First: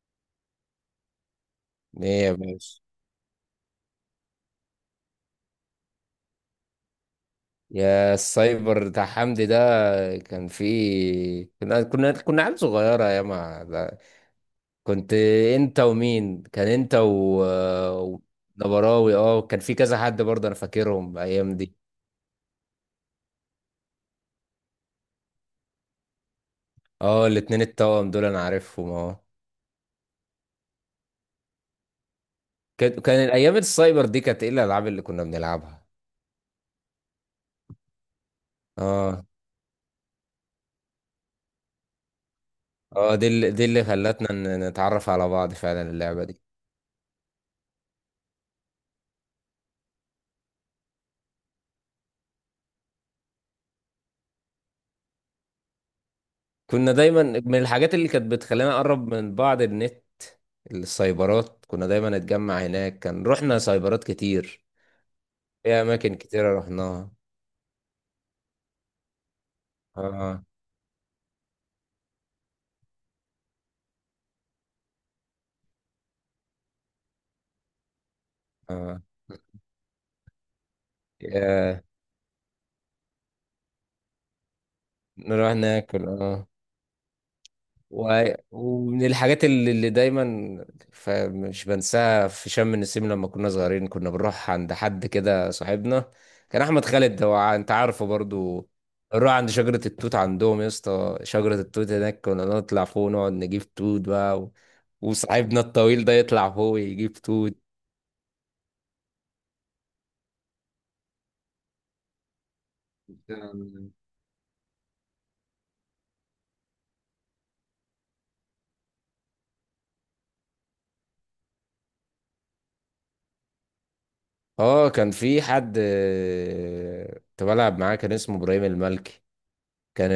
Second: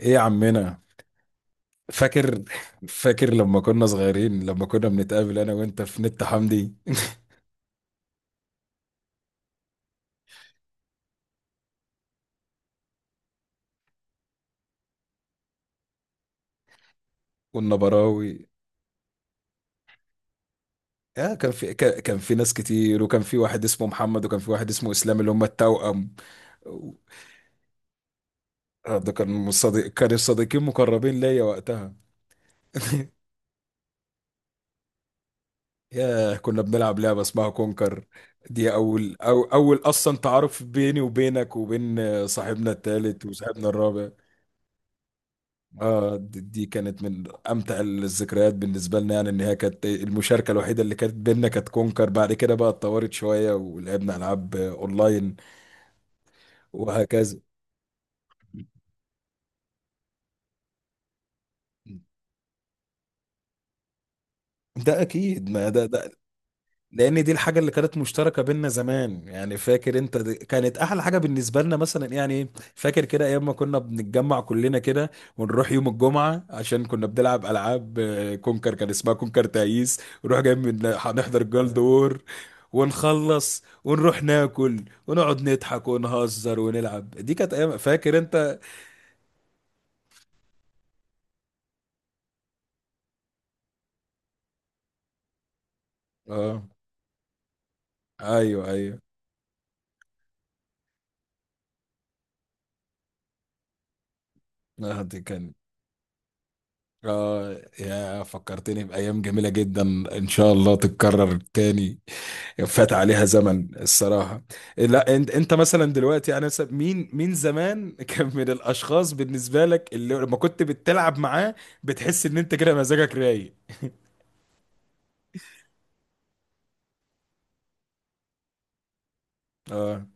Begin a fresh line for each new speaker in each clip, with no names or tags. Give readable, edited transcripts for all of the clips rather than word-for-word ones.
ايه يا عمنا؟
ايه يا
فاكر
باشا.
فاكر لما كنا صغيرين، لما كنا بنتقابل انا وانت في نت حمدي
يا السايبر بتاع حمدي ده. كان فيه كنا عيال صغيرة يا ما ده. كنت انت ومين كان انت.
والنبراوي
ونبراوي. اه، كان في كذا حد برضه انا فاكرهم
آه، كان
الايام
في
دي.
كان في ناس كتير، وكان في واحد اسمه محمد، وكان في واحد اسمه اسلام اللي هم التوأم.
اه الاتنين التوأم دول انا عارفهم
ده
اه.
كان صديق، كانوا صديقين مقربين ليا وقتها.
كان كان الايام السايبر دي كانت ايه الالعاب اللي كنا بنلعبها؟
ياه، كنا بنلعب لعبة اسمها كونكر. دي أول
اه.
أول أصلا تعارف بيني وبينك وبين صاحبنا
اه
التالت
دي اللي دي
وصاحبنا
اللي
الرابع.
خلتنا نتعرف على بعض فعلا
اه،
اللعبة
دي
دي.
دي كانت من امتع الذكريات بالنسبه لنا، يعني ان هي كانت المشاركه الوحيده اللي كانت بينا، كانت كونكر. بعد كده بقى اتطورت شويه ولعبنا العاب اونلاين
كنا دايما
وهكذا.
من الحاجات اللي كانت بتخلينا نقرب من بعض النت. السايبرات كنا دايما نتجمع هناك، كان رحنا سايبرات كتير
ده اكيد، ما
في
ده
أماكن كتيرة رحناها.
لان دي الحاجه اللي كانت مشتركه بينا زمان. يعني فاكر انت، دي
اه
كانت احلى حاجه بالنسبه لنا مثلا، يعني إيه؟ فاكر كده ايام ما كنا بنتجمع كلنا كده، ونروح يوم الجمعه عشان كنا بنلعب العاب كونكر، كان
اه
اسمها كونكر تعيس، ونروح جاي من هنحضر جولد
يا.
وور، ونخلص ونروح ناكل، ونقعد
نروح
نضحك
ناكل اه.
ونهزر ونلعب. دي كانت ايام، فاكر
و...
انت؟
ومن الحاجات اللي دايما مش بنساها في شم النسيم، لما كنا صغيرين كنا بنروح عند حد كده صاحبنا.
اه،
كان احمد خالد هو انت عارفه
ايوه
برضو.
ايوه.
نروح عند شجرة التوت عندهم، يا اسطى شجرة التوت هناك كنا نطلع فوق ونقعد نجيب توت بقى.
دي كان
وصاحبنا الطويل ده يطلع فوق يجيب
اه،
توت.
يا فكرتني بأيام جميلة جدا. إن شاء الله تتكرر تاني، فات عليها زمن الصراحة. لا انت، انت مثلا دلوقتي يعني مثلاً، مين زمان كان من الأشخاص بالنسبة لك اللي لما كنت بتلعب معاه بتحس إن انت كده مزاجك رايق؟
اه كان في حد كنت بلعب معاه كان اسمه ابراهيم المالكي.
اه،
كان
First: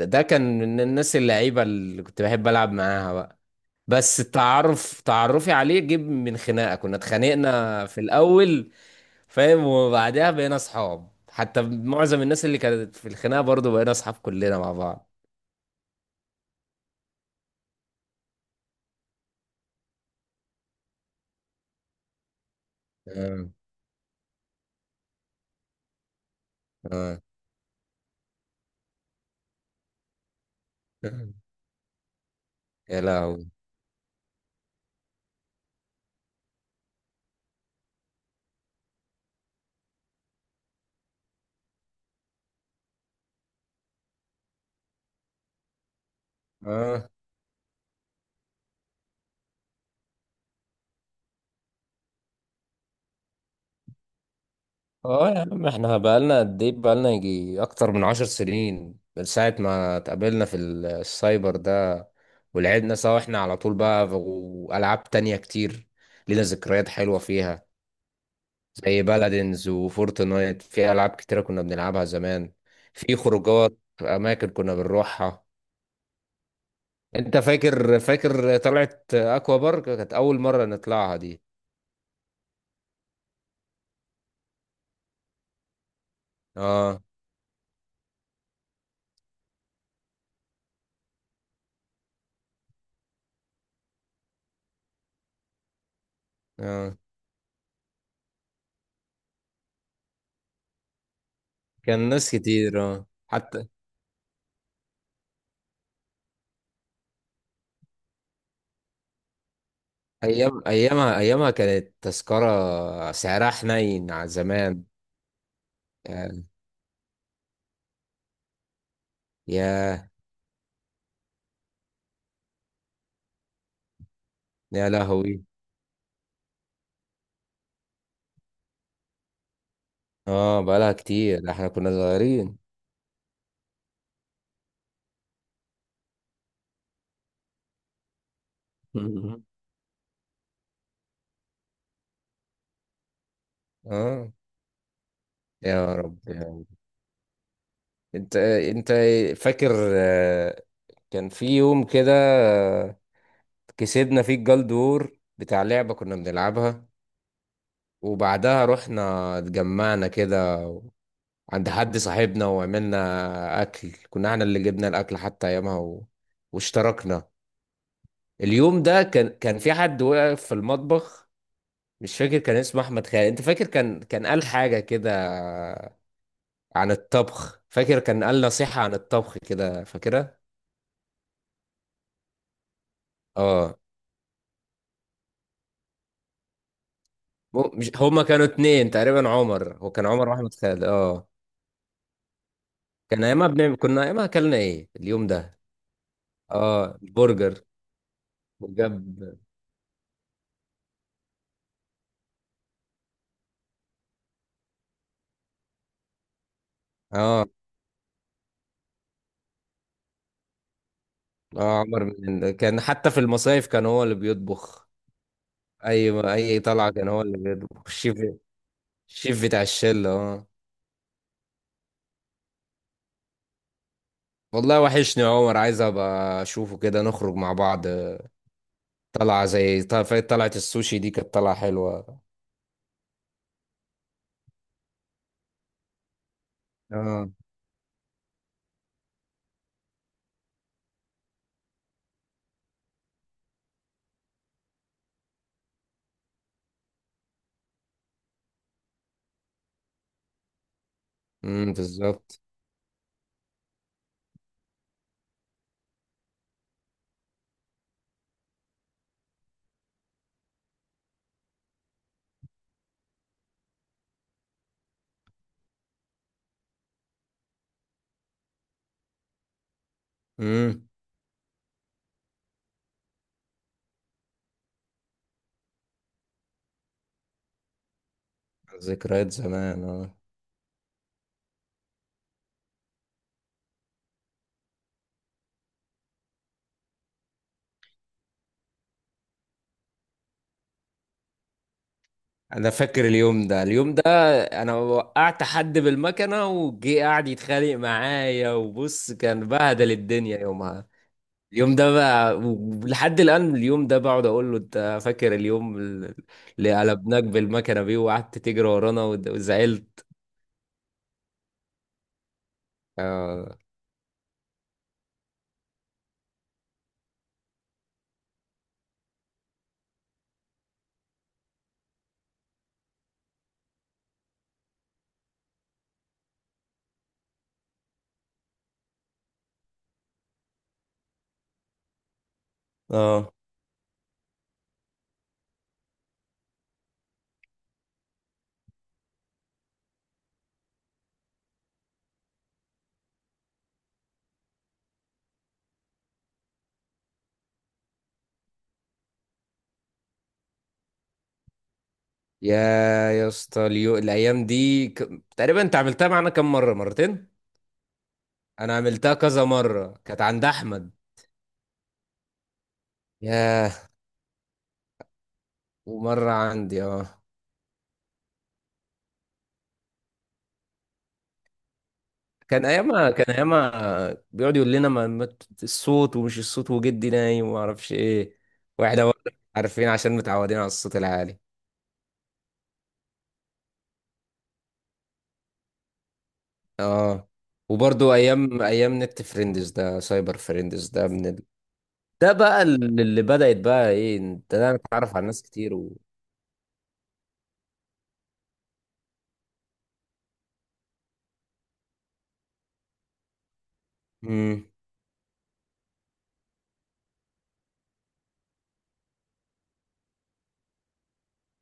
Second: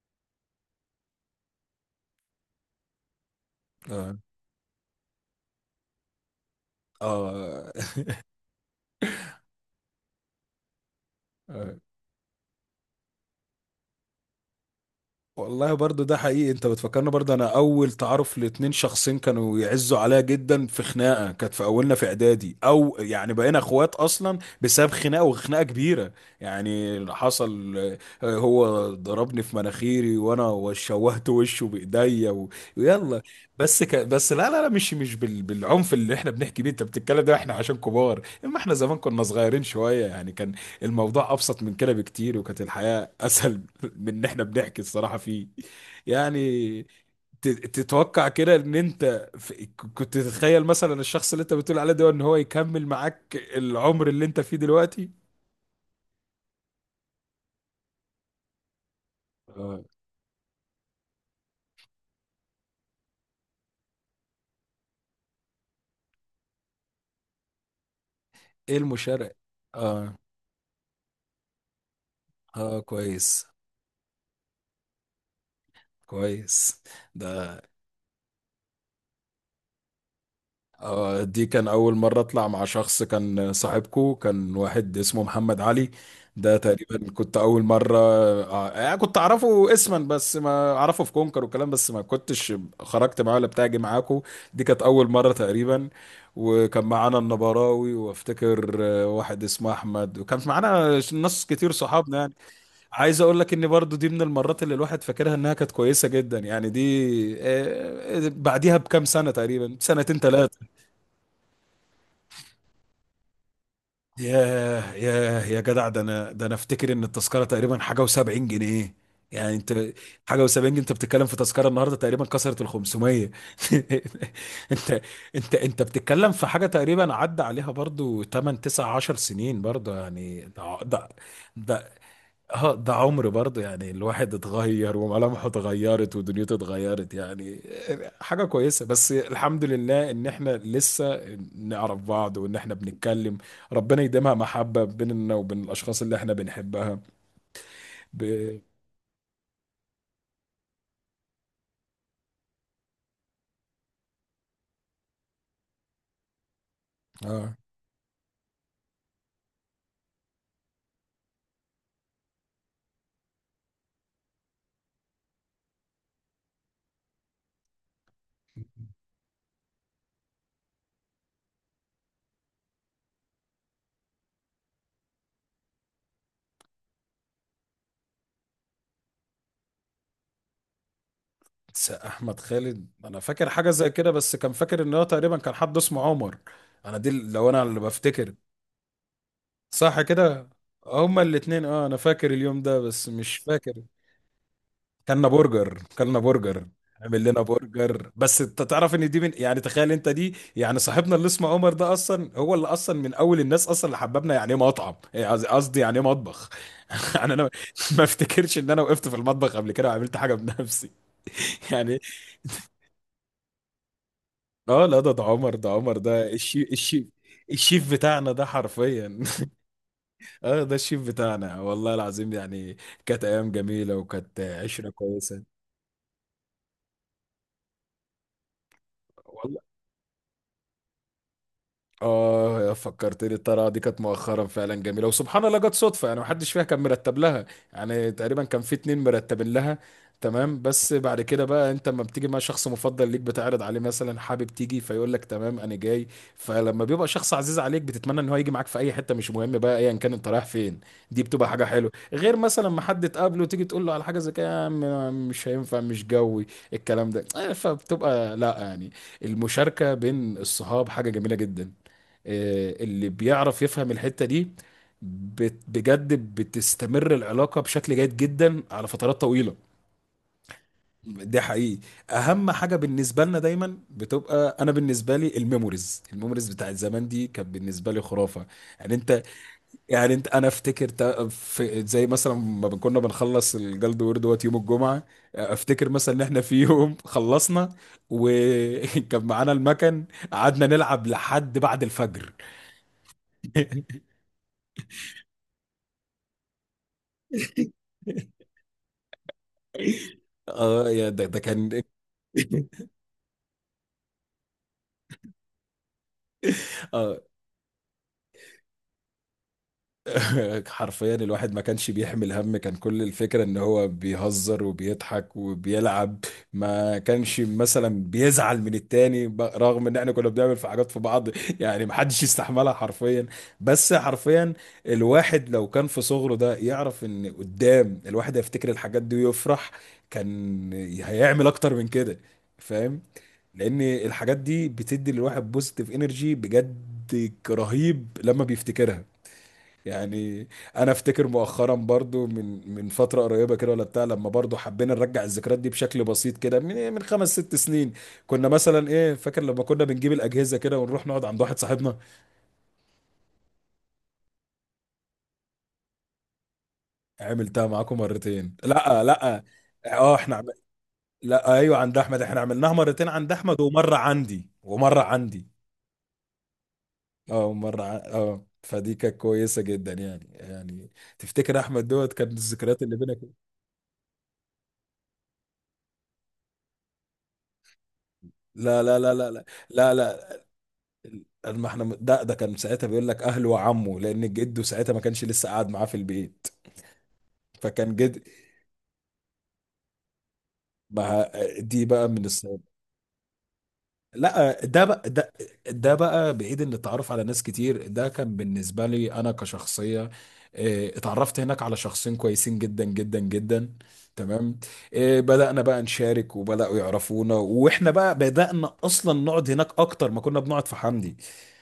ده كان من الناس اللعيبة اللي كنت بحب العب معاها بقى.
اه،
بس التعرف تعرفي عليه جيب من خناقه، كنا
اه.
اتخانقنا في الاول. فاهم، وبعدها بقينا اصحاب، حتى
آه.
معظم الناس اللي كانت في الخناقه برضو بقينا اصحاب كلنا مع بعض.
والله برضو ده حقيقي، انت بتفكرنا برضو. انا اول تعارف لاتنين شخصين كانوا يعزوا عليا جدا في خناقه، كانت في اولنا في اعدادي، او يعني
اه.
بقينا اخوات اصلا بسبب خناقه، وخناقه كبيره يعني اللي
اه
حصل. هو ضربني في مناخيري، وانا شوهت وشه بايديا
يا
ويلا.
لهوي.
بس بس لا مش بالعنف اللي احنا بنحكي بيه انت بتتكلم، ده احنا عشان كبار، اما احنا زمان كنا صغيرين شويه يعني، كان الموضوع ابسط من كده بكتير، وكانت الحياه اسهل من ان احنا بنحكي الصراحه فيه يعني.
اه.
ت- تتوقع كده ان انت كنت تتخيل مثلا الشخص اللي انت بتقول عليه ده ان هو يكمل معاك العمر اللي انت فيه دلوقتي؟
اه يا عم، احنا بقالنا قد ايه؟ بقالنا يجي اكتر من 10 سنين من ساعة
آه.
ما اتقابلنا في السايبر ده. ولعبنا سوا احنا على طول بقى والعاب تانية كتير لينا ذكريات حلوة فيها،
ايه
زي
المشاركه؟
بلدنز
اه،
وفورتنايت. في ألعاب كتيرة كنا بنلعبها زمان،
اه
في
كويس.
خروجات أماكن كنا بنروحها.
كويس.
أنت
ده
فاكر طلعت أكوا بارك؟ كانت أول مرة نطلعها دي.
دي كان أول مرة أطلع مع شخص كان صاحبكو، كان واحد اسمه محمد علي. ده
آه
تقريبا كنت أول مرة، كنت أعرفه اسما بس، ما أعرفه في كونكر والكلام بس، ما كنتش خرجت معاه ولا بتاعي معاكو. دي كانت أول مرة تقريبا. وكان
آه.
معانا النبراوي، وافتكر واحد اسمه أحمد، وكان معانا ناس كتير
كان
صحابنا
ناس
يعني.
كتير
عايز أقول لك إن
حتى.
برضو دي من المرات اللي الواحد فاكرها إنها كانت كويسة جدا، يعني دي بعديها بكام سنة تقريبا، سنتين
أيام
ثلاثة.
أيامها أيامها كانت تذكرة سعرها حنين على زمان
ياه، ياه، يا جدع، ده انا ده
يعني.
انا افتكر ان التذكره تقريبا حاجه و70 جنيه يعني. انت
يا
حاجه و70 جنيه انت بتتكلم، في تذكره النهارده تقريبا كسرت ال 500.
يا
انت
لهوي.
انت بتتكلم في حاجه تقريبا عدى عليها برضو 8 9 10 سنين برضو، يعني
آه
ده
بقالها
ده
كتير ده، إحنا كنا
ده
صغيرين.
اه، ده عمر برضه يعني، الواحد اتغير وملامحه اتغيرت ودنيته اتغيرت يعني. حاجة كويسة، بس الحمد لله ان احنا لسه نعرف بعض وان احنا بنتكلم. ربنا
اه
يديمها محبة بيننا وبين
يا
الاشخاص اللي
رب
احنا
يا رب.
بنحبها.
انت
ب...
انت فاكر كان في يوم كده كسبنا فيه الجلدور بتاع لعبة كنا بنلعبها.
اه.
وبعدها رحنا اتجمعنا كده عند حد صاحبنا وعملنا أكل، كنا احنا اللي جبنا الأكل حتى أيامها. واشتركنا. اليوم ده كان في حد واقف في المطبخ، مش فاكر كان اسمه أحمد خالد. أنت فاكر كان قال حاجة كده عن الطبخ؟ فاكر كان قال نصيحة عن الطبخ كده؟ فاكرها؟
احمد خالد انا فاكر حاجة
اه.
زي كده، بس كان فاكر ان هو تقريبا كان حد اسمه عمر. انا دي لو انا اللي
مش هما
بفتكر.
كانوا اتنين تقريبا، عمر هو
صح
كان عمر
كده.
واحمد خالد
هما
اه.
الاتنين، اه انا فاكر اليوم ده بس
كان
مش
ايامها
فاكر.
بنعمل، كنا ايامها اكلنا ايه
كلنا
اليوم ده؟
برجر، كلنا برجر.
اه
عمل لنا
البرجر.
برجر. بس انت تعرف ان
وجاب.
دي من، يعني تخيل انت، دي يعني صاحبنا اللي اسمه عمر ده اصلا، هو اللي اصلا من اول الناس اصلا اللي حببنا يعني ايه مطعم، إيه قصدي، يعني ايه مطبخ. يعني
اه
انا ما افتكرش ان انا وقفت في المطبخ قبل كده وعملت حاجه بنفسي.
اه
يعني
عمر من كان حتى في المصايف كان هو اللي
اه
بيطبخ.
لا، ده عمر، ده عمر
اي
ده
اي
الشيف،
طلعه
الشيف،
كان هو اللي بيطبخ
الشيف
الشيف،
بتاعنا ده حرفيا.
الشيف بتاع الشله اه.
اه، ده الشيف بتاعنا والله العظيم يعني. كانت ايام جميله، وكانت
والله
عشره
وحشني يا
كويسه.
عمر، عايز ابقى اشوفه كده نخرج مع بعض. طلعه زي طلعه طلعة السوشي دي كانت طلعه حلوه.
اه فكرتني، الطريقه دي كانت مؤخرا فعلا جميله، وسبحان الله جت صدفه، يعني محدش فيها كان مرتب
اه.
لها. يعني تقريبا كان في اتنين مرتبين لها. تمام. بس بعد كده بقى انت لما بتيجي مع شخص مفضل ليك بتعرض عليه مثلا حابب تيجي، فيقول لك تمام انا جاي. فلما بيبقى شخص عزيز عليك بتتمنى ان هو يجي معاك في اي حته مش مهم بقى ايا كان انت رايح فين. دي بتبقى حاجه حلوه، غير
بالظبط.
مثلا ما حد تقابله تيجي تقول له على حاجه زي كده يا عم، مش هينفع مش جوي الكلام ده، فبتبقى لا يعني. المشاركه بين الصحاب حاجه جميله جدا، اللي بيعرف يفهم الحتة دي بجد بتستمر العلاقة بشكل جيد جدا على فترات طويلة.
امم.
ده حقيقي. اهم حاجة بالنسبة لنا دايما بتبقى، انا بالنسبة لي الميموريز، الميموريز بتاعت زمان دي كانت بالنسبة لي خرافة. يعني انت،
ذكريات زمان
يعني
اه.
انت انا افتكر في زي مثلا ما كنا بنخلص الجلد وورد دوت يوم الجمعة. افتكر مثلا ان احنا في يوم خلصنا، وكان معانا المكن، قعدنا نلعب لحد بعد الفجر.
انا فاكر اليوم ده، انا وقعت حد بالمكنه وجي قاعد يتخانق معايا وبص كان بهدل الدنيا يومها.
اه يا، ده
اليوم
كان
ده بقى لحد الان، اليوم ده بقعد اقول له انت فاكر اليوم اللي
اه.
قلبناك بالمكنه بيه وقعدت تجري ورانا وزعلت.
حرفيا الواحد ما كانش بيحمل هم، كان كل الفكرة ان
آه.
هو بيهزر وبيضحك وبيلعب. ما كانش مثلا بيزعل من التاني، رغم ان احنا كنا بنعمل في حاجات في بعض يعني ما حدش يستحملها حرفيا. بس حرفيا الواحد لو كان في صغره ده يعرف ان قدام الواحد هيفتكر الحاجات دي ويفرح، كان هيعمل اكتر من كده.
اه
لان الحاجات دي بتدي للواحد بوزيتيف انرجي بجد، رهيب لما بيفتكرها يعني. انا افتكر مؤخرا برضو، من فتره قريبه كده ولا بتاع، لما برضو حبينا نرجع الذكريات دي بشكل بسيط كده من من خمس ست سنين. كنا مثلا ايه، فاكر لما كنا بنجيب الاجهزه كده ونروح نقعد عند واحد صاحبنا؟
يا يا اسطى، الايام دي تقريبا انت عملتها معانا كم مره؟ مرتين.
عملتها معاكم مرتين،
انا
لا
عملتها
لا.
كذا مره،
اه
كانت
احنا
عند احمد.
لا ايوه، عند احمد احنا عملناها مرتين، عند احمد
ياه.
ومره عندي، ومره عندي.
ومره عندي اه.
اه مرة اه فدي كانت كويسة جدا يعني يعني. تفتكر احمد دوت كان
كان
الذكريات اللي
ايامها
بينك؟
كان ايامها بيقعد يقول لنا الصوت ومش الصوت وجدي نايم وما اعرفش ايه.
لا لا
واحنا
لا لا
برضه
لا
عارفين
لا
عشان متعودين على الصوت العالي.
لا ما احنا، ده كان ساعتها بيقول لك اهله وعمه، لان جده ساعتها ما كانش لسه قاعد معاه في البيت.
اه.
فكان
وبرضه
جد
ايام نت فريندز ده، سايبر فريندز ده من
ما.
ال...
دي بقى من
ده بقى اللي بدأت بقى ايه انت
لا
ده
ده بقى
اتعرف على
ده،
ناس كتير
ده
و
بقى بعيد عن التعرف على ناس كتير. ده كان بالنسبة لي أنا كشخصية، اتعرفت هناك على شخصين كويسين جدا جدا جدا. تمام.
امم
بدأنا بقى نشارك وبدأوا يعرفونا، وإحنا بقى بدأنا أصلا نقعد هناك أكتر ما كنا بنقعد في حمدي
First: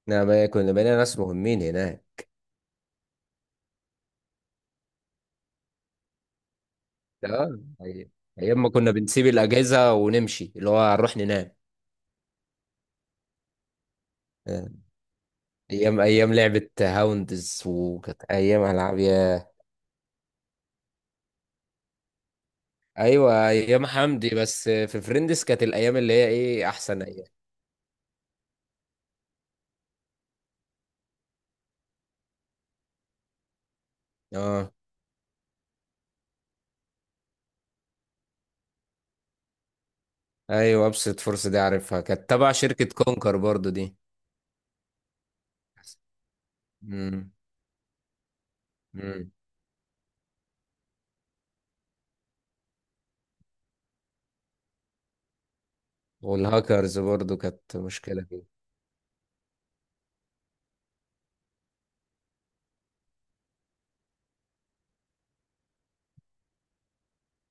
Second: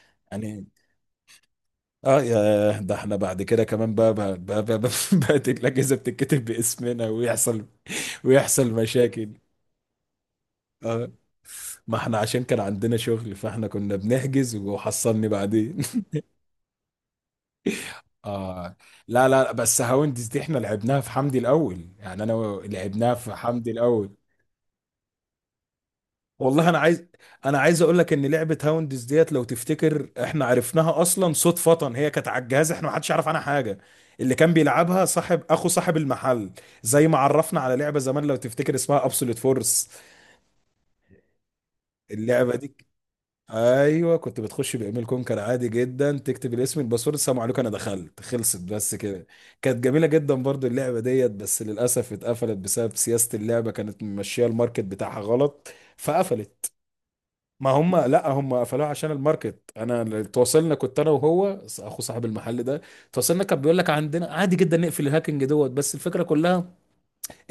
بقى
يعني.
كنا بقينا ناس مهمين
اه
هناك.
يا، ده احنا بعد كده كمان بقى بقى الأجهزة بتتكتب باسمنا،
اه
ويحصل
ايام ما
ويحصل
كنا بنسيب
مشاكل.
الاجهزه ونمشي اللي هو
اه،
هنروح ننام.
ما احنا عشان كان عندنا شغل، فاحنا كنا بنحجز
آه.
وحصلني بعدين.
ايام لعبه هاوندز، وكانت ايام
اه
العاب
لا
يا.
لا، بس هاوندز دي احنا لعبناها في حمدي الاول، يعني انا لعبناها في
ايوه
حمدي
ايام
الاول.
حمدي، بس في فريندز كانت الايام اللي هي
والله
ايه
انا
احسن
عايز،
ايام.
انا عايز اقول لك ان لعبه هاوندز ديت لو تفتكر احنا عرفناها اصلا صدفه، هي كانت على الجهاز، احنا ما حدش يعرف عنها حاجه، اللي كان
اه
بيلعبها صاحب اخو صاحب المحل. زي ما عرفنا على لعبه زمان لو تفتكر اسمها ابسولوت فورس،
ايوه ابسط فرصه دي عارفها، كانت تبع
اللعبه دي.
شركه كونكر برضو دي.
ايوه كنت بتخش بايميل كونكر عادي جدا، تكتب الاسم الباسورد،
امم،
السلام عليكم انا دخلت، خلصت بس كده.
امم.
كانت جميله جدا برضو اللعبه ديت، بس للاسف اتقفلت بسبب سياسه، اللعبه كانت ماشيه الماركت بتاعها غلط فقفلت.
والهاكرز برضو
ما
كانت
هم،
مشكله
لا
دي.
هم قفلوها عشان الماركت. انا اللي تواصلنا، كنت انا وهو اخو صاحب المحل ده. تواصلنا كان بيقول لك عندنا عادي جدا نقفل الهاكينج دوت، بس الفكره كلها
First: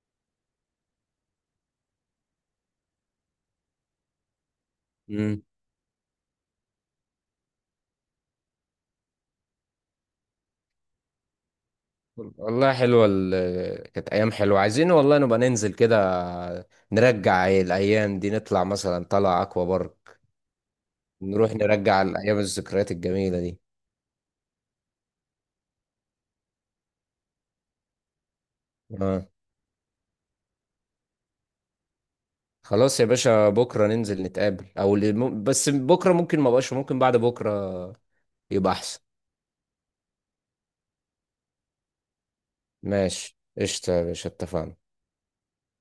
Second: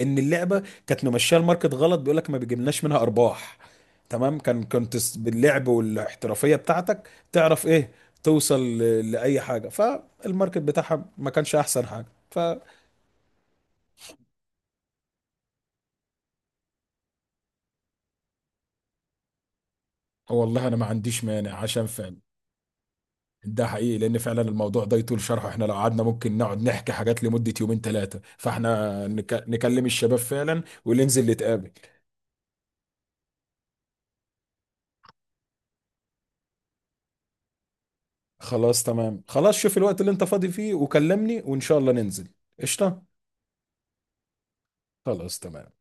ان اللعبه كانت ممشيه الماركت غلط، بيقول لك ما بيجيبلناش منها ارباح. تمام، كان كنت
امم.
باللعب والاحترافيه بتاعتك تعرف ايه، توصل لاي حاجه، فالماركت بتاعها ما كانش احسن حاجه ف.
والله حلوه كانت ايام حلوه، عايزين والله نبقى ننزل كده نرجع الايام دي، نطلع مثلا طلع اكوا بارك،
والله انا ما عنديش
نروح
مانع عشان
نرجع
فعلا،
الايام الذكريات الجميله دي.
ده حقيقي. لان فعلا الموضوع ده يطول شرحه، احنا لو قعدنا ممكن نقعد نحكي حاجات لمدة يومين ثلاثة، فاحنا
اه
نكلم الشباب فعلا وننزل نتقابل.
خلاص يا باشا، بكرة ننزل نتقابل، او اللي بس بكرة ممكن ما بقاش، ممكن بعد بكرة يبقى
خلاص
احسن.
تمام. خلاص شوف الوقت اللي انت فاضي فيه وكلمني، وان شاء الله ننزل. قشطه.
ماشي قشطة يا باشا، اتفقنا.
خلاص تمام.